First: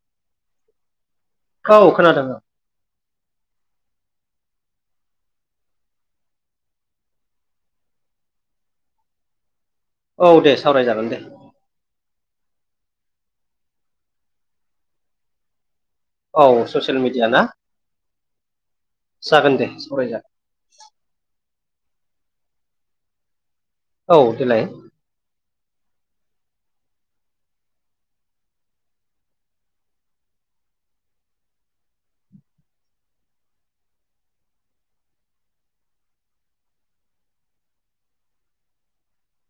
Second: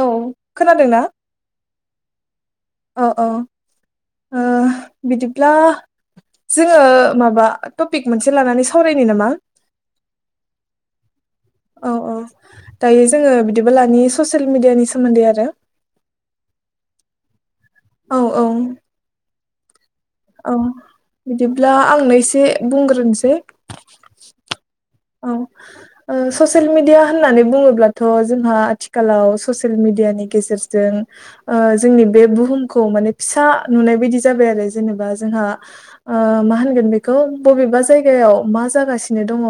औ खोनादोंना औ खोनादों ओं औ औ ओ बिदिब्ला जोङो माबा टपिक मोनसे लानानै सावरायनि नामा औ दे सावरायजागोन दे औ औ दायो जोङो बिदिबा लानि ससियेल मिडियानि सोमोन्दै आरो औ ससियेल मिडिया ना औ औ जागोन दे सावरायजागोन औ बिदिब्ला आंनो एसे बुंग्रोनोसै औ देलाय ओ ससियेल मिडिया होननानै बुङोब्लाथ' जोंहा आथिखालाव ससियेल मिडियानि गेजेरजों ओ जोंनि बे बुहुमखौ माने फिसा नुनाय बायदि जाबाय आरो जेनेबा जों हा ओ मा होनगोन बेखौ बबेबा जायगायाव मा जागासिनो दङ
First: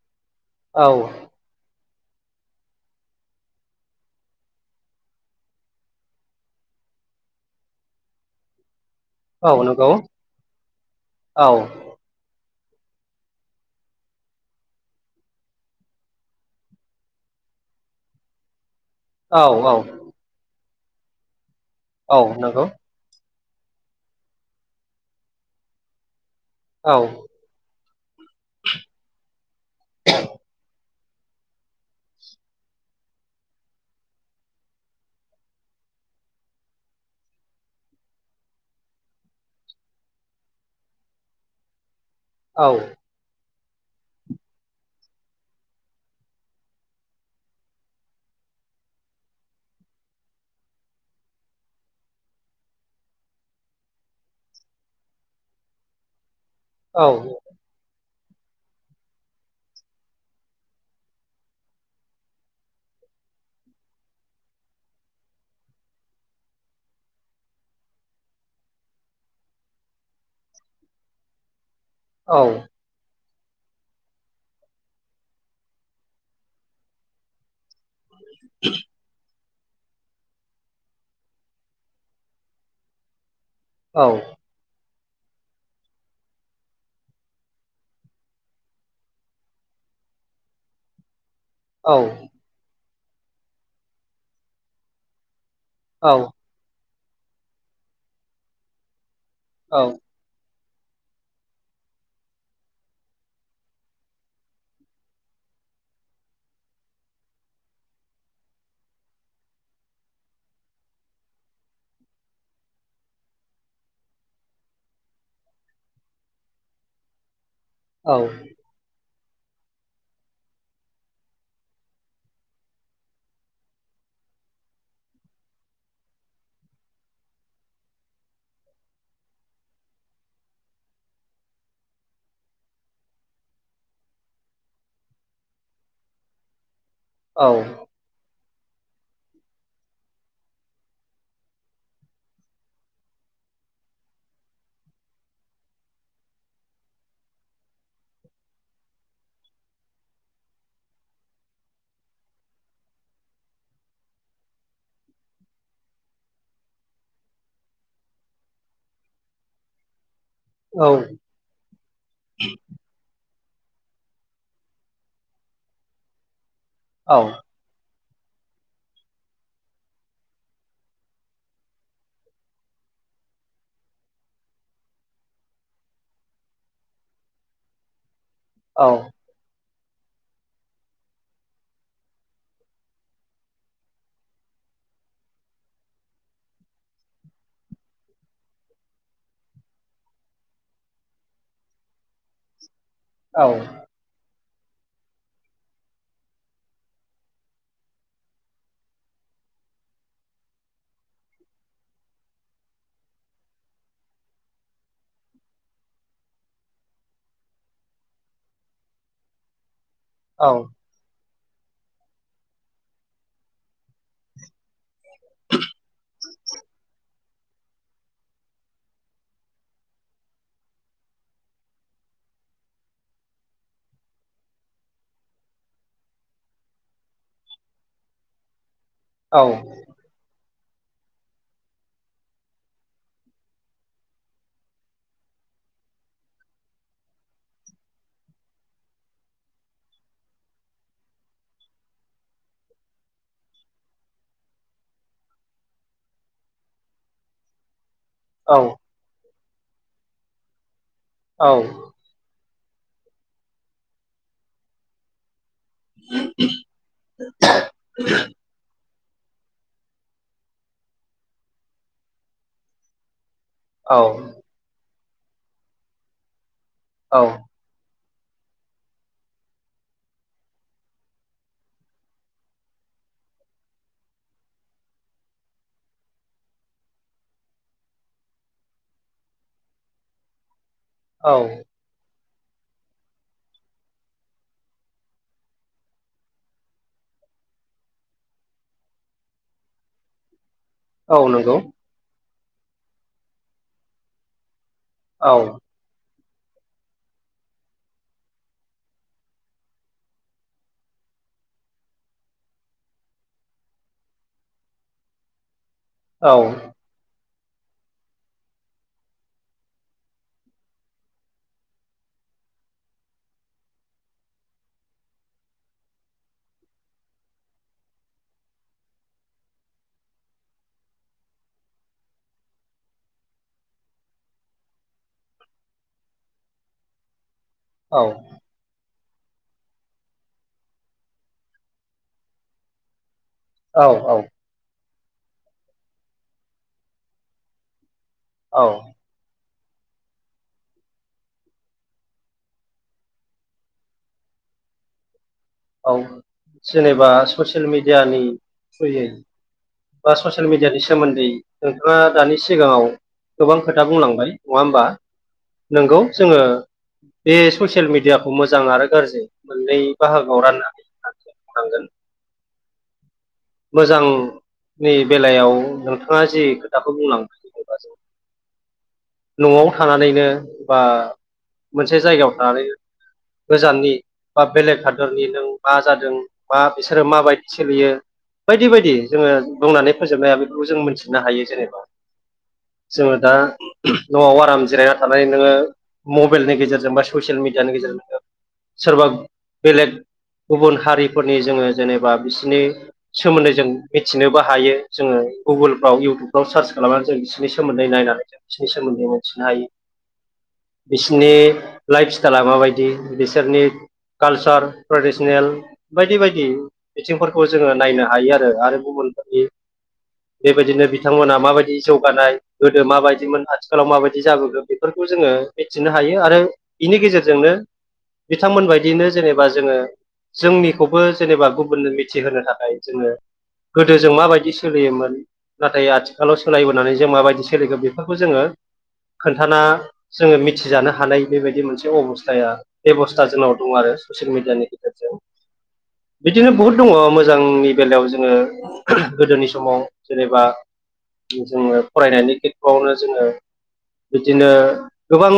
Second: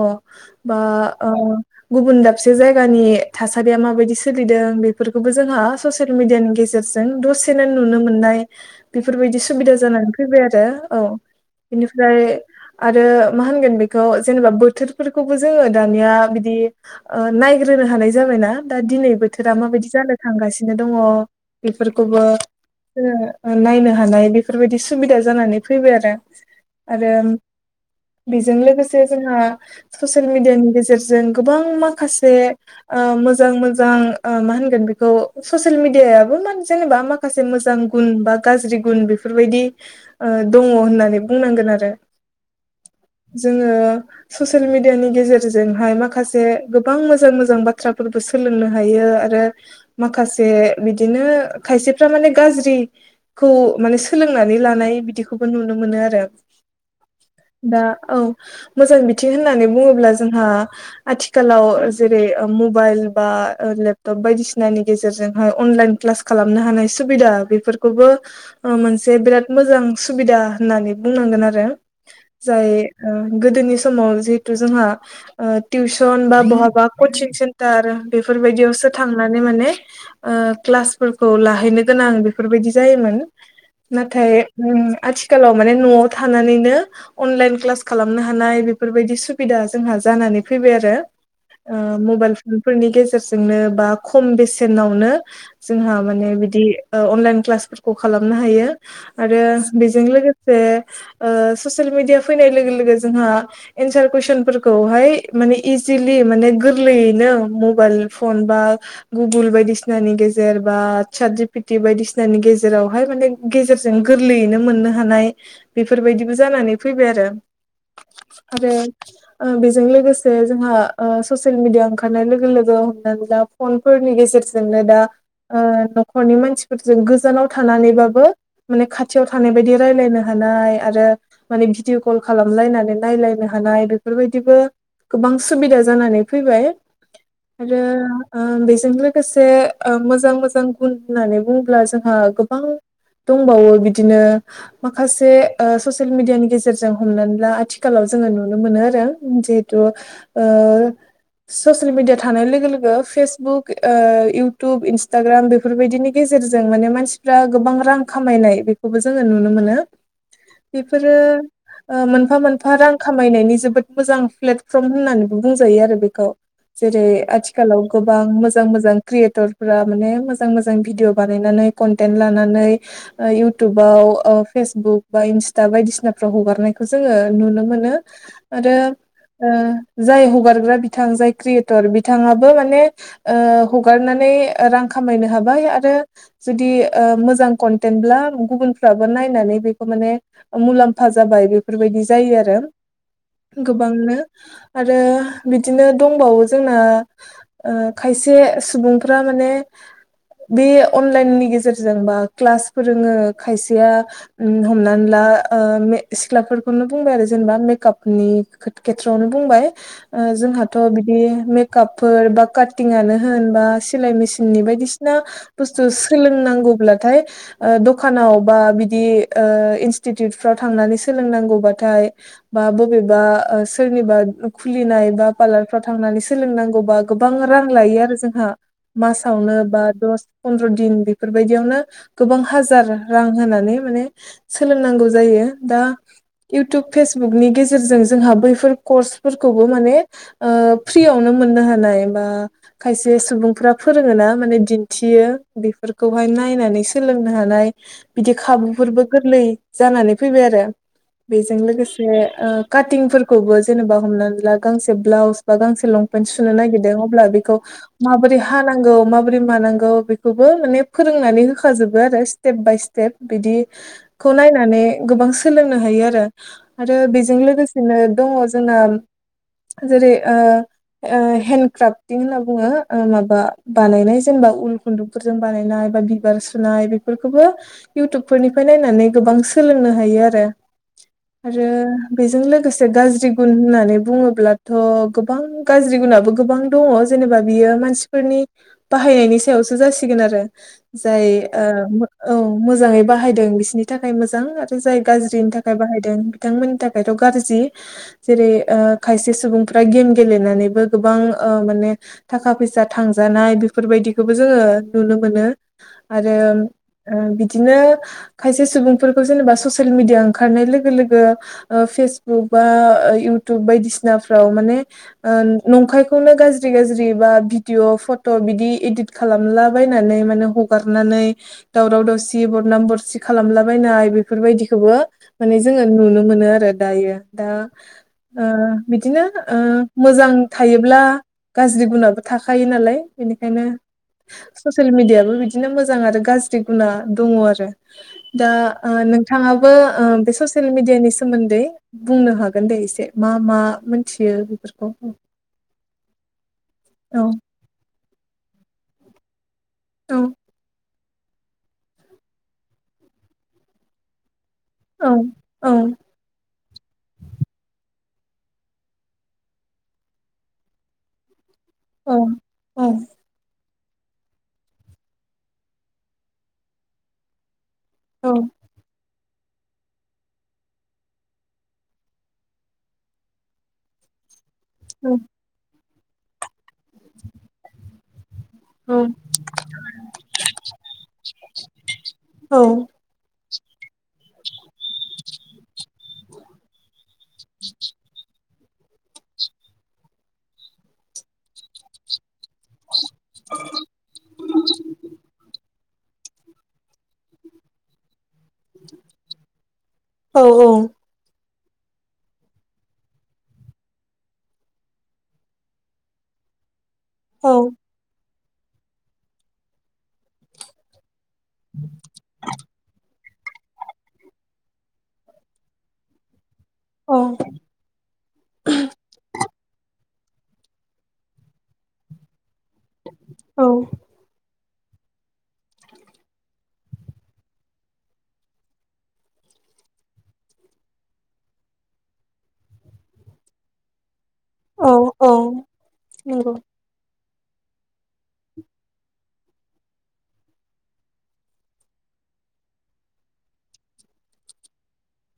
बा औ ओ गुबुन दाबसे जायगानि थासारिया माबायदि सोलिदों बेफोरखौबो जोंहा ससियेल मिडियानि गेजेरजों जों दसेनो नुनो मोननाय बेफोरबायदि औ सुबिदा नंगौ जानानै फैबाय आरो औ बेनिफ्राय आरो मा होनगोन बेखौ जेनेबा बोथोर फोरखौबो जोङो दानिया बिदि ओ नायग्रोनो हानाय जाबायना दा दिनै औ बोथोरा औ माबायदि जानो थांगासिनो दङ' औ बेफोरखौबो नंगौ जोङो नायनो हानाय बेफोरबायदि सुबिदा जानानै फैबाय आरो औ आरो बेजों लोगोसे जोंहा ससियेल मिडियानि गेजेरजों गोबां माखासे ओ मोजां मोजां ओ मा होनगोन बेखौ मेडियाबो जेनेबा माखासे मोजां गुन बा गाज्रि गुन बेफोरबायदि ओ दङ होननानै बुंनांगोन आरो औ जोङो ससेल ससियेल मिडियानि गेजेरजोंहाय माखासे गोबां मोजां मोजां बाथ्राफोरबो सोलोंनो हायो आरो माखासे बिदिनो खायसेफ्रा माने गाज्रि खौ माने सोलोंनानै लानाय बिदिखौबो नुनो मोनो आरो औ दा औ मोजां बि थिं होननानै बुङोब्ला जोंहा आथिखालाव जेरै मबाइल बा लेपटप बायदिसिनानि गेजेरजोंहाय अनलाइन क्लास खालामनो हानाय सुबिदा बेफोरखौबो ओ मोनसे बेराद मोजां सुबिदा होननानै बुंनांगोन आरो औ जाय ओ गोदोनि समाव माव जिहेतु जोंहा टिउसन बा बहाबा कचिं सेन्टार बेफोरबायदियावसो थांनानै माने माने ओ ‌क्लास फोरफोरखौ लाहैनो गोनां बेफोरबायदि जायोमोन औ नाथाय ओम आथिखालाव माने न'आव थानानैनो अनलाइन क्लास खालामनो हानाय बेफोरबायदि सुबिदा जोंहा जानानै फैबाय आरो ओ औ औ मबाइल फनफोरनि गेजेराव जोंनो बा खम बेसेनावनो जोंहा माने बिदि ओ अनलाइन क्लासफोरखौ खालामनो हायो आरो बेजों लोगोसे जे ससियेल मिडिया फैनाय लोगो लोगो जोंहा एन्सार कुइसनफोरखौहाय माने इजिलि माने गोरलैयैनो मबाइल फन बा गुगोल बायदिसिनानि गेजेर बा चात जिपिटि बायदिसिनानि गेजेरावहाय माने गेजर जों गोरलैयैनो मोननो हानाय बेफोरबायदिबो जानानै फैबाय आरो आरो ओ बेजों लोगोसे जोंहा ससियेल मिडिया ओंखारनाय लोगो लोगो हमनानै ला फनफोर फोरनि गेजेरजोंनोदा ओ न'खरनि मानसिफोरजों गोजानाव थानानैबाबो माने खाथियाव थानाय बायदि रायलायनो हायो नाय आरो माने भिदिअ कल खालामलायनानै नायलायनाय हानाय बेफोरबायदिबो गोबां सुबिदा जानानै फैबाय आरो ओ बेजों लोगोसे ओ मोजां मोजां गुन होननानै बुंङोब्ला जोंहा गोबां दंबावो बिदिनो माखासे ससियेल मिडियानि गेजेरजों हमनानै ला आथिखालाव जोङो नुनो मोनो आरो जिहेथु ससियेल मिडिया थानाय लोगो लोगो फेसबुक ओ इउटुब इन्स्टाग्राम बेफोरबायदिनि गेजेरजों गेजेरजों माने मानसिफ्रा गोबां रां खामायनाय बेखौबो जोङो नुनो मोनो बेफोरो ओ मोनफा मोनफा रां खामायनायनि जोबोद मोजां प्लेटफर्म होननानैबो बुंजायो आरो बेखौ जेरै आथिखालाव गोबां मोजां मोजां क्रियेटरफोरा माने मोजां मोजां भिडिअ बानायनानै कन्टेन्ट लानानै ओ इउटुबाव फेसबुक बा इन्स्टा बायदिसिनाफ्राव हगारनायखौ जोङो नुनो मोनो आरो आ जाय हगारग्रा बिथां जाय क्रियेटर बिथाङाबो माने ओ हगारनानै रां खामाय मायनो हाबाय आरो जुदि मोजां कनटेन्टब्ला गुबुनफ्राबो नायनानै बे माने मुलामफा जाबाय बेफोरबायदि जायो आरो गोबांनो आरो बिदिनो दंबावो जोंना खायसे ओ सुबुंफोरा माने माने बे अनलाइननि गेजेरजों बा क्लास फोरोङो खायसेया ओम हमनानै ला ओ ओ सिख्लाफोरखौनो बुंबाय आरो जेनेबा मेकापनि खेथ्रआवनो बुंबाय ओ जोंहाथ' बिदि मेकापफोर बा काटिंआनो होन बा सिलाय मेसिननि बायदिसिना ना बुस्थु सोलोंनांगौब्लाथाय ओ दखानाव बा बिदि ओ इनस्टिटिउटफ्राव थांनानै सोलोंनांगौबाथाय बा बबेबा ओ सोरनिबा खुलिनाय बा पार्लारफ्राव थांनानै सोलोंनांगौबा गोबां रां लायो आरो जोंहा मासावनो बा दस फन्द्र' दिन बेफोरबायदियावनो गोबां हाजार रां होनानै माने सोलोंनांगौ जायो। दा इउटुब फेस- बुक नि गेजेरजों जोंहा बैफोर कर्सफोरखौबो माने ओ फ्रियावनो मोननो हानाय ओ खायसे सुबुंफोरा फोरोङ ना माने दिन्थियो बेफोरखौहाय नायनानै सोलों नो हानाय बिदि खाबुफोरबो गोरलै जानानै फैबाय आरो बेजों लोगोसे ओ काटिंफोरखौबो जेनेबा हमनानै ला गांसे ब्लाउस बा गांसे लंपेन्ट सुनो नागिरदों अब्ला बेखौ माबोरै हानां- गौ माबोरै मानांगौ बेखौबो माने फोरोंनानै होखा जोबो आरो स्टेप बाय स्टेप बिदिखौ नायनानै गोबां सोलोंनो हायो आरो आरो बेजों लोगोसेनो दङ जोंना जेरै ओ ओ हेन्द क्राफटिं होनना बुङो ओ माबा बानायनाय जेनेबा उल खुन्दुंफोरजों बानायनाय बा बिबार सुनाय बेफोरखौबो इउटुब फोरनिफ्राय नायनानै गोबां सोलोंनो हायो आरो आरो बेजों लोगोसे गाज्रि गुन होननानै बुङोब्लाथ' गोबां गाज्रि गुनाबो गोबां दङ जेनेबा बियो मानसिफोरनि बाहायनायनि सायावसो जासिगोन आरो जाय नंगौ ओ औ मोजाङै बाहायदों बिसिनि थाखाय मोजां जाय औ गाज्रिनि थाखाय बाहाय- दों बिथांमोननि थाखायथ' गाज्रि जेरै खायसे सुबुंफ्रा गेम गेलेनानैबो गो- गोबां ओ माने थाखा फैसा थांजानाय बेफोरबायदिखौबो जोङो नुनो मोनो। आरो ओ औ बि- बिदिनो खायसे सुबुंफोरखौ जेनेबा ससियेल मिडिया ओंखारनाय लोगो- लोगो ओ फेसबुक बा ओ इउटुब बायदिसिनाफ्राव माने ओ नं- नंखायखौनो गाज्रि गाज्रि बा भिडिअ' फट' बिदि इदिट खालामलाबायनानै माने हगार- नानै दावराव दावसि बरनाम बरसि खालामलाबायनाय बेफोरबायदिखौबो माने जोङो नुनो मोनो आरो दायो दा ओ बिदिनो ओ मोजां थायोब्ला गाज्रि गुनाबो थाखायो नालाय बेनिखायनो औ औ ससियेल मिडियायाबो बिदिनो मोजां आरो गाज्रि गुना दङ आरो दा औ औ ओ नोंथाङाबो ओ बे ससियेल मिडियानि सोमोन्दै बुंनो हागोन दे एसे मा मा मोनथियो बेफोरखौ औ जेनेबा औ ससियेल मिडियानि थ्रुयै बा औ ससियेल मिडियानि सोमोन्दै नोंथाङा दानि सिगाङाव गोबां खोथा बुंलांबाय नङा होमबा औ औ नंगौ जोङो बे ससियेल मिडियाखौ मोजां आरो गाज्रि मोननै बाहागोआव राननानै थांगोन औ औ मोजांनि बेलायाव नोंथाङा जि खोथाखौ बुंलांबाय एबा जों औ न'आव थानानैनो बा मोनसे जायगायाव थानानैनो गोजाननि बा बेलेग हादोरनि नों मा जादों बा बिसोरो माबायदि सोलियो बायदि बायदि औ जोङो बुंनानै फोजोबनाय हाया बेफोरखौ जों मोनथिनो हायो जेनेबा जोङो दा न'आव आराम जिरायना थानानै नोङो मबाइलनि गेजेरजों बा ससियेल मिडियानि गेजेरजों नोङो सोरबा बेलेग गुबुन हारिफोरनि जोङो जेनेबा बिसिनि सोमोन्दै जों मिथिनोबो हायो जोङो गुगोल इउटुबफ्राव सार्च खालामनानै जों बिसिनि सोमोन्दै नायनानै जों बिसोरनि सोमोन्दै मोनथिनो हायो औ बिसिनि लाइफ स्टाइला माबायदि बिसोरनि कालसार ट्रेडिसनेल बायदि बायदि बिथिंफोरखौ औ जोङो नायनो हायो आरो आरो गुबुन बेबायदिनो बिथांमोना माबायदि जौगानाय गोदो माबायदि आथिखालाव माबायदि जाबोगोन बेफोरखौ जोङो मिथिनो हायो आरो बिनि गेजेरजोंनो बिथांमोन बादियैनो जेनेबा जोङो जोंनिखौबो जेनेबा गुबुननो मिथिहोनो थाखाय जोङो औ गोदो जों माबायदि सोलियोमोन नाथाय आथिखालाव सोलायबोनानै जों माबायदि सोलिगोन बेफोरखौ जोङो खोन्थाना जोङो मिथिजानो हानाय बेबायदि मोनसे अबस्थाया बेबस्था जोंनाव दं आरो ससियेल मिडियानि गेजेरजों औ औ नंगौ बिदिनो औ बहुद दङ मोजां मोजांनि बेलायाव जोङो गोदोनि समाव जेनेबा जोङो फरायनायनि खेथ्र'आवनो जोङो बिदिनो गोबां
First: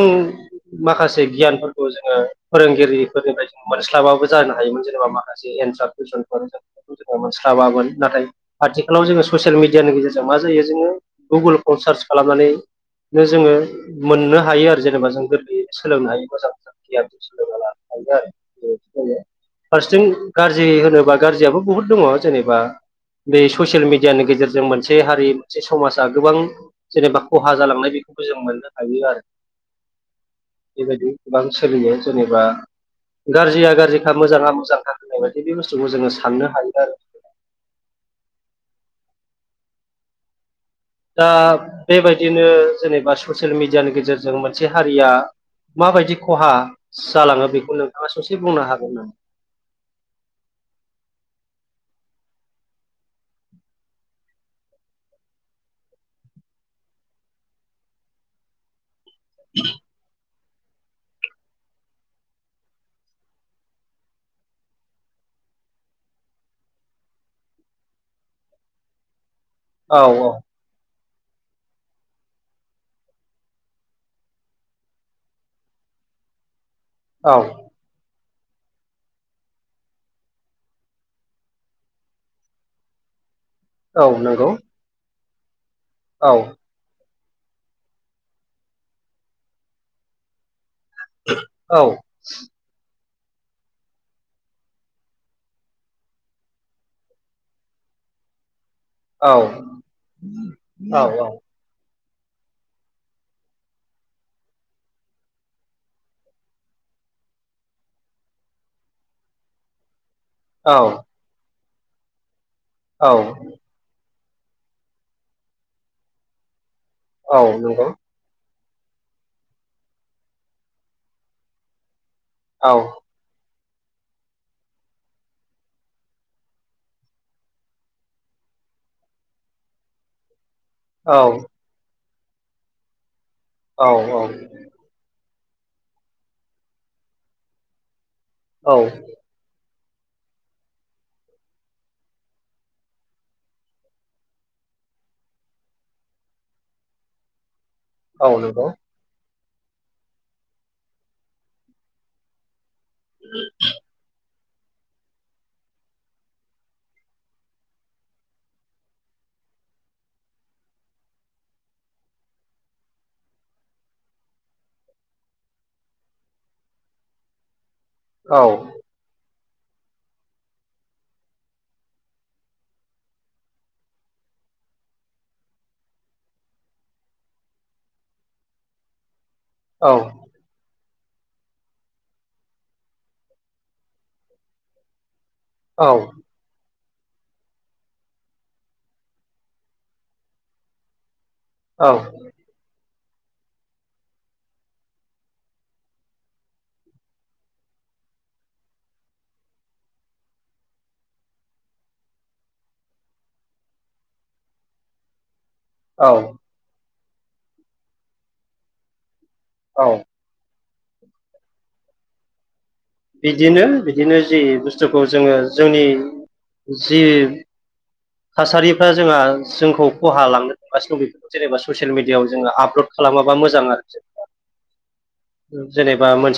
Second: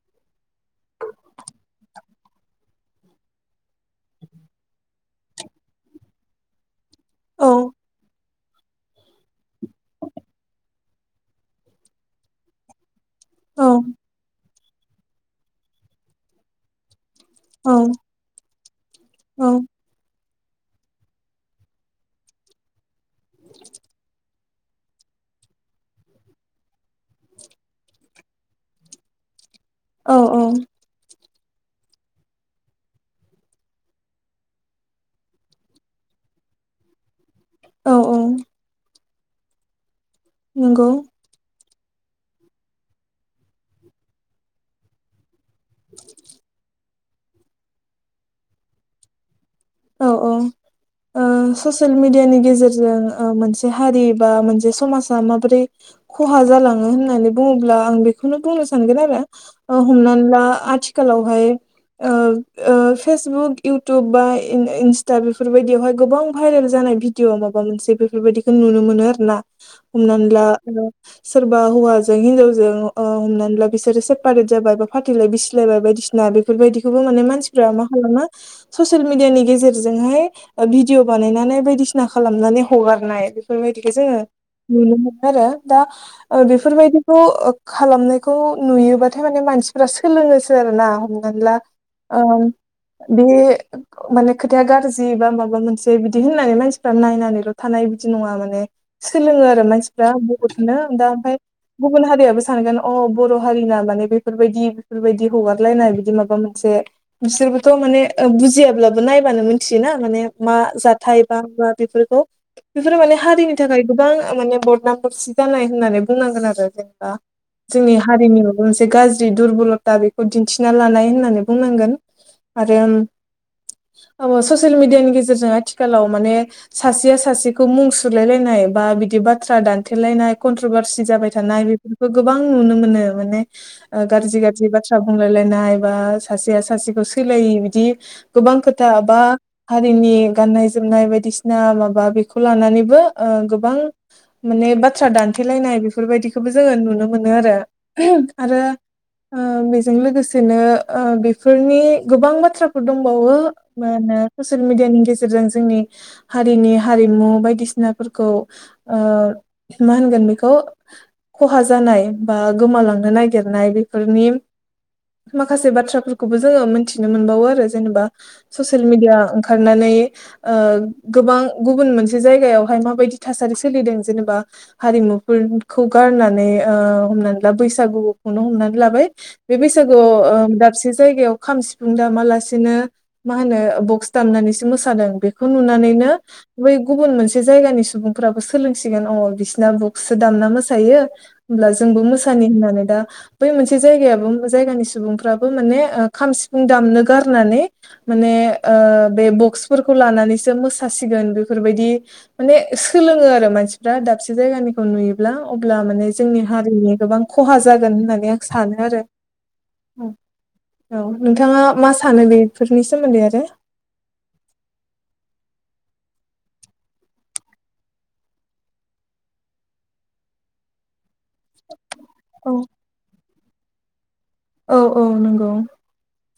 माखासे गियानफोरखौ जोङो फोरोंगिरिफोर मोनस्लाबाबो जानो हायोमोन जेनेबा माखासे एन्सार कुइसनफोर जों जोङो औ मोनस्लाबामोन नाथाय आथिखालाव जोङो ससियेल मिडियानि गेजेरजों मा जायो जोङो गुगोलखौ सार्च खालामनानैनो जोङो औ मोननो हायो आरो जेनेबा जों गोरलै सोलोंनो हायो मोजां मोजां गियान जों सोलोंना लानो हायो आरो फारसेथिं गाज्रि होनोबा गाज्रियाबो बहुद दङ जेनेबा बे ससियेल मिडियानि गेजेरजों मोनसे हारि मोनसे समाजा गोबां जेनेबा खहा जालांनाय बेखौबो जों मोननो हायो आरो औ बेबायदि गोबां सोलियो जेनेबा गाज्रिया गाज्रिखा मोजाङा मोजांखा होनाय बायदि बे बुस्थुखौ जोङो साननो हायो आरो औ औ नंगौ दा बेबायदिनो जेनेबा ससियेल मिडियानि गेजेरजों मोनसे हारिया माबायदि खहा जालाङो बेखौ नोंथाङा ससे बुंनो हागोन नामा औ औ ओ ससियेल मिडियानि गेजेरजों मोनसे हारि बा मोनसे समाजा माबोरै खहा जालाङो होननानै बुङोब्ला आं बेखौनो बुंनो सानगोन आरो हमनानै ला आथिखालावहाय ओ फेसबुक इउटुब बा इन्स्टा बेफोरबायदियावहाय गोबां भाइरेल जानाय भिडिअ माबा मोनसे बेफोरबायदिखौ नुनो मोनो आरो ना औ हमनानै औ ला सोरबा हौवाजों हिनजावजों हमनानै ला बिसोरो सेपारेट जाबाय बा फाथिलाय बिसिलायबाय बायदि बायदिसिना बेफोरबायदिखौबो माने औ मानसिफ्रा मा खालामो ससेल मिडि मिडियानि गेजेरजोंहाय भिडअ बानायनानै बायदिसिना खालामनानै हगारनाय बेफोरबायदिखौ औ जोङो नंगौ नुनो मोनो आरो दा औ बेफोरबायदि खालामनायखौ नुयोबाथाय माने मानसिफ्रा सोलोङोसो आरो ना हमनानै ला औ ओ‌ बे माने खोथाया गाज्रि बा माबा मोनसे बिदि होननानै मानसिफ्रा नायनानैल' थानाय बिदि नङा माने औ सोलोङो आरो मानसिफ्रा बहुदनो औ दा ओमफ्राय गुबुन हारियाबो सानगोन अह बर' हारिना माने बेफोरबायदि बेफोरबायदि हगारलायनाय बिदि माबा मोनसे बिसोरबोथ' माने बुजिया। अब्लाबो नायबानो मिथियोना माने मा औ जाथाय बा मा बेफोरखौ बेफोरो औ माने हारिनि थाखाय गोबां माने बदनाम बरसि जानाय होननानै बुंनांगोन आरो जेन औ नंगौ जोंनि हारिनि मोनसे गाज्रि दुरबलथा बेखौ दिन्थिना लानाय होननानै बुंनांगोन औ आरो। [inaudible] अ ससियेल मिडियानि गेजेरजों आथिखालाव माने सासेया सासेखौ मुं सुलायलायनाय बा बिदि बाथ्रा दानथेलायनाय कनट्रभारसि औ जाबाय थानाय बेफोरखौ गोबां नुनो मोनो माने औ ओ औ गारजि गाज्रि बाथ्रा बुं रायलायनाय बा सासेया सासेखौ सैलायि बिदि गोबां औ खोथा बा हारिनि गाननाय जोमनाय बायदिसिना माबा बेखौ लानानैबो ओ गोबां माने बाथ्रा दानथेलायनाय बेफोर बायदिखोबो जोङो नुनो मोनो आरो औ [inaudible] आरो नंगौ ओ बेजों लोगोसेनो ओ बेफोरनि गोबां बाथ्राफोर दं। बावो मा होनो ससियेल मिडियानि गेजेरजों जोंनि हारिनि हारिमु बायदिसिनाफोरखौ ओ मा होनगोन बेखौ खहा जानाय बा गोमालांनो नागिरनाय बेफोरनि माखासे बाथ्राफोरखौबो जोङो मिनथिनो मोनबावो आरो जेनेबा औ ससियेल मिडिया ओं खारनानै ओ गोबां गुबुन मोनसे जायगायावहाय माबायदि थासारि सोलिदों जेनेबा हारिमुफोरखौ गारनानै ओ हमनानै ला बैसागुखौनो हमनानै लाबाय। बे औ बैसागुआव ओ दाबसे जायगायाव खाम सिफुं दामालासे बिदिनो मा होनो बक्स दामनानैसो मोसादों बेखौ औ नुनानैनो बै गुबुन मोनसे जायगानि सुबुंफोराबो सोलोंसिगोन अ बिसिना बुक्सो दामना मोसायो। होमब्ला जोंबो मोसानि होननानै दा बै मोनसे जायगायाबो जायगानि सुबुंफ्राबो माने ओ खाम सिफुं दामनो गार नानै माने ओ बे बक्सफोरखौ लानानैसो मोसासिगोन। बेफोरबायदि माने सोलोङो आरो मानसिफ्रा दाबसे जायगानिखौ नुयोब्ला अब्ला औ माने जोंनि हारिनि गोबां खहा जागोन होननानै आं सानो आरो औ औ नोंथाङा मा सानो बे बिदिनो बिदिनो जि बुस्थुखौ जोङो जोंनि जि थासारिफ्रा जोंहा जोंखौ खहा लांनो थासिनो बेफोरखौ जेनेबा ससियेल मिडियआव औ जोङो आपल'ड खालामाबा मोजां आरो जेनेबा औ औ नंगौ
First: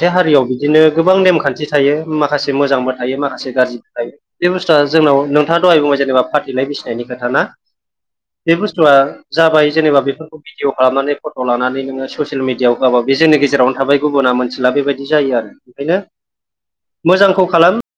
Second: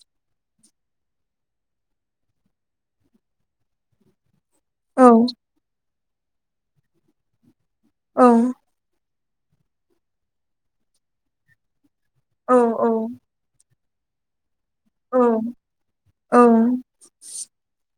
मोनसे हारियाव बिदिनो गोबां नेमखान्थि थायो माखासे मोजांबो थायो माखासे गाज्रिबो थायो। बे बुस्थुआ औ जोंनाव नोंथाङा दहाय बुंबाय जेनबा फाथैलाइ बिसिनायनि खोथा ना? औ बे बुस्थुआ जाबाय जेनेबा बेफोरखौ भिडिय' खालामनानै फट' लानानै नोङो ससियेल मिडियाआव औ होआबा बे जोंनि गेजेरावनो थाबाय गुबुना मोनथिला बेबायदि जायो आरो औ ओंखायनो औ मोजांखौ खालाम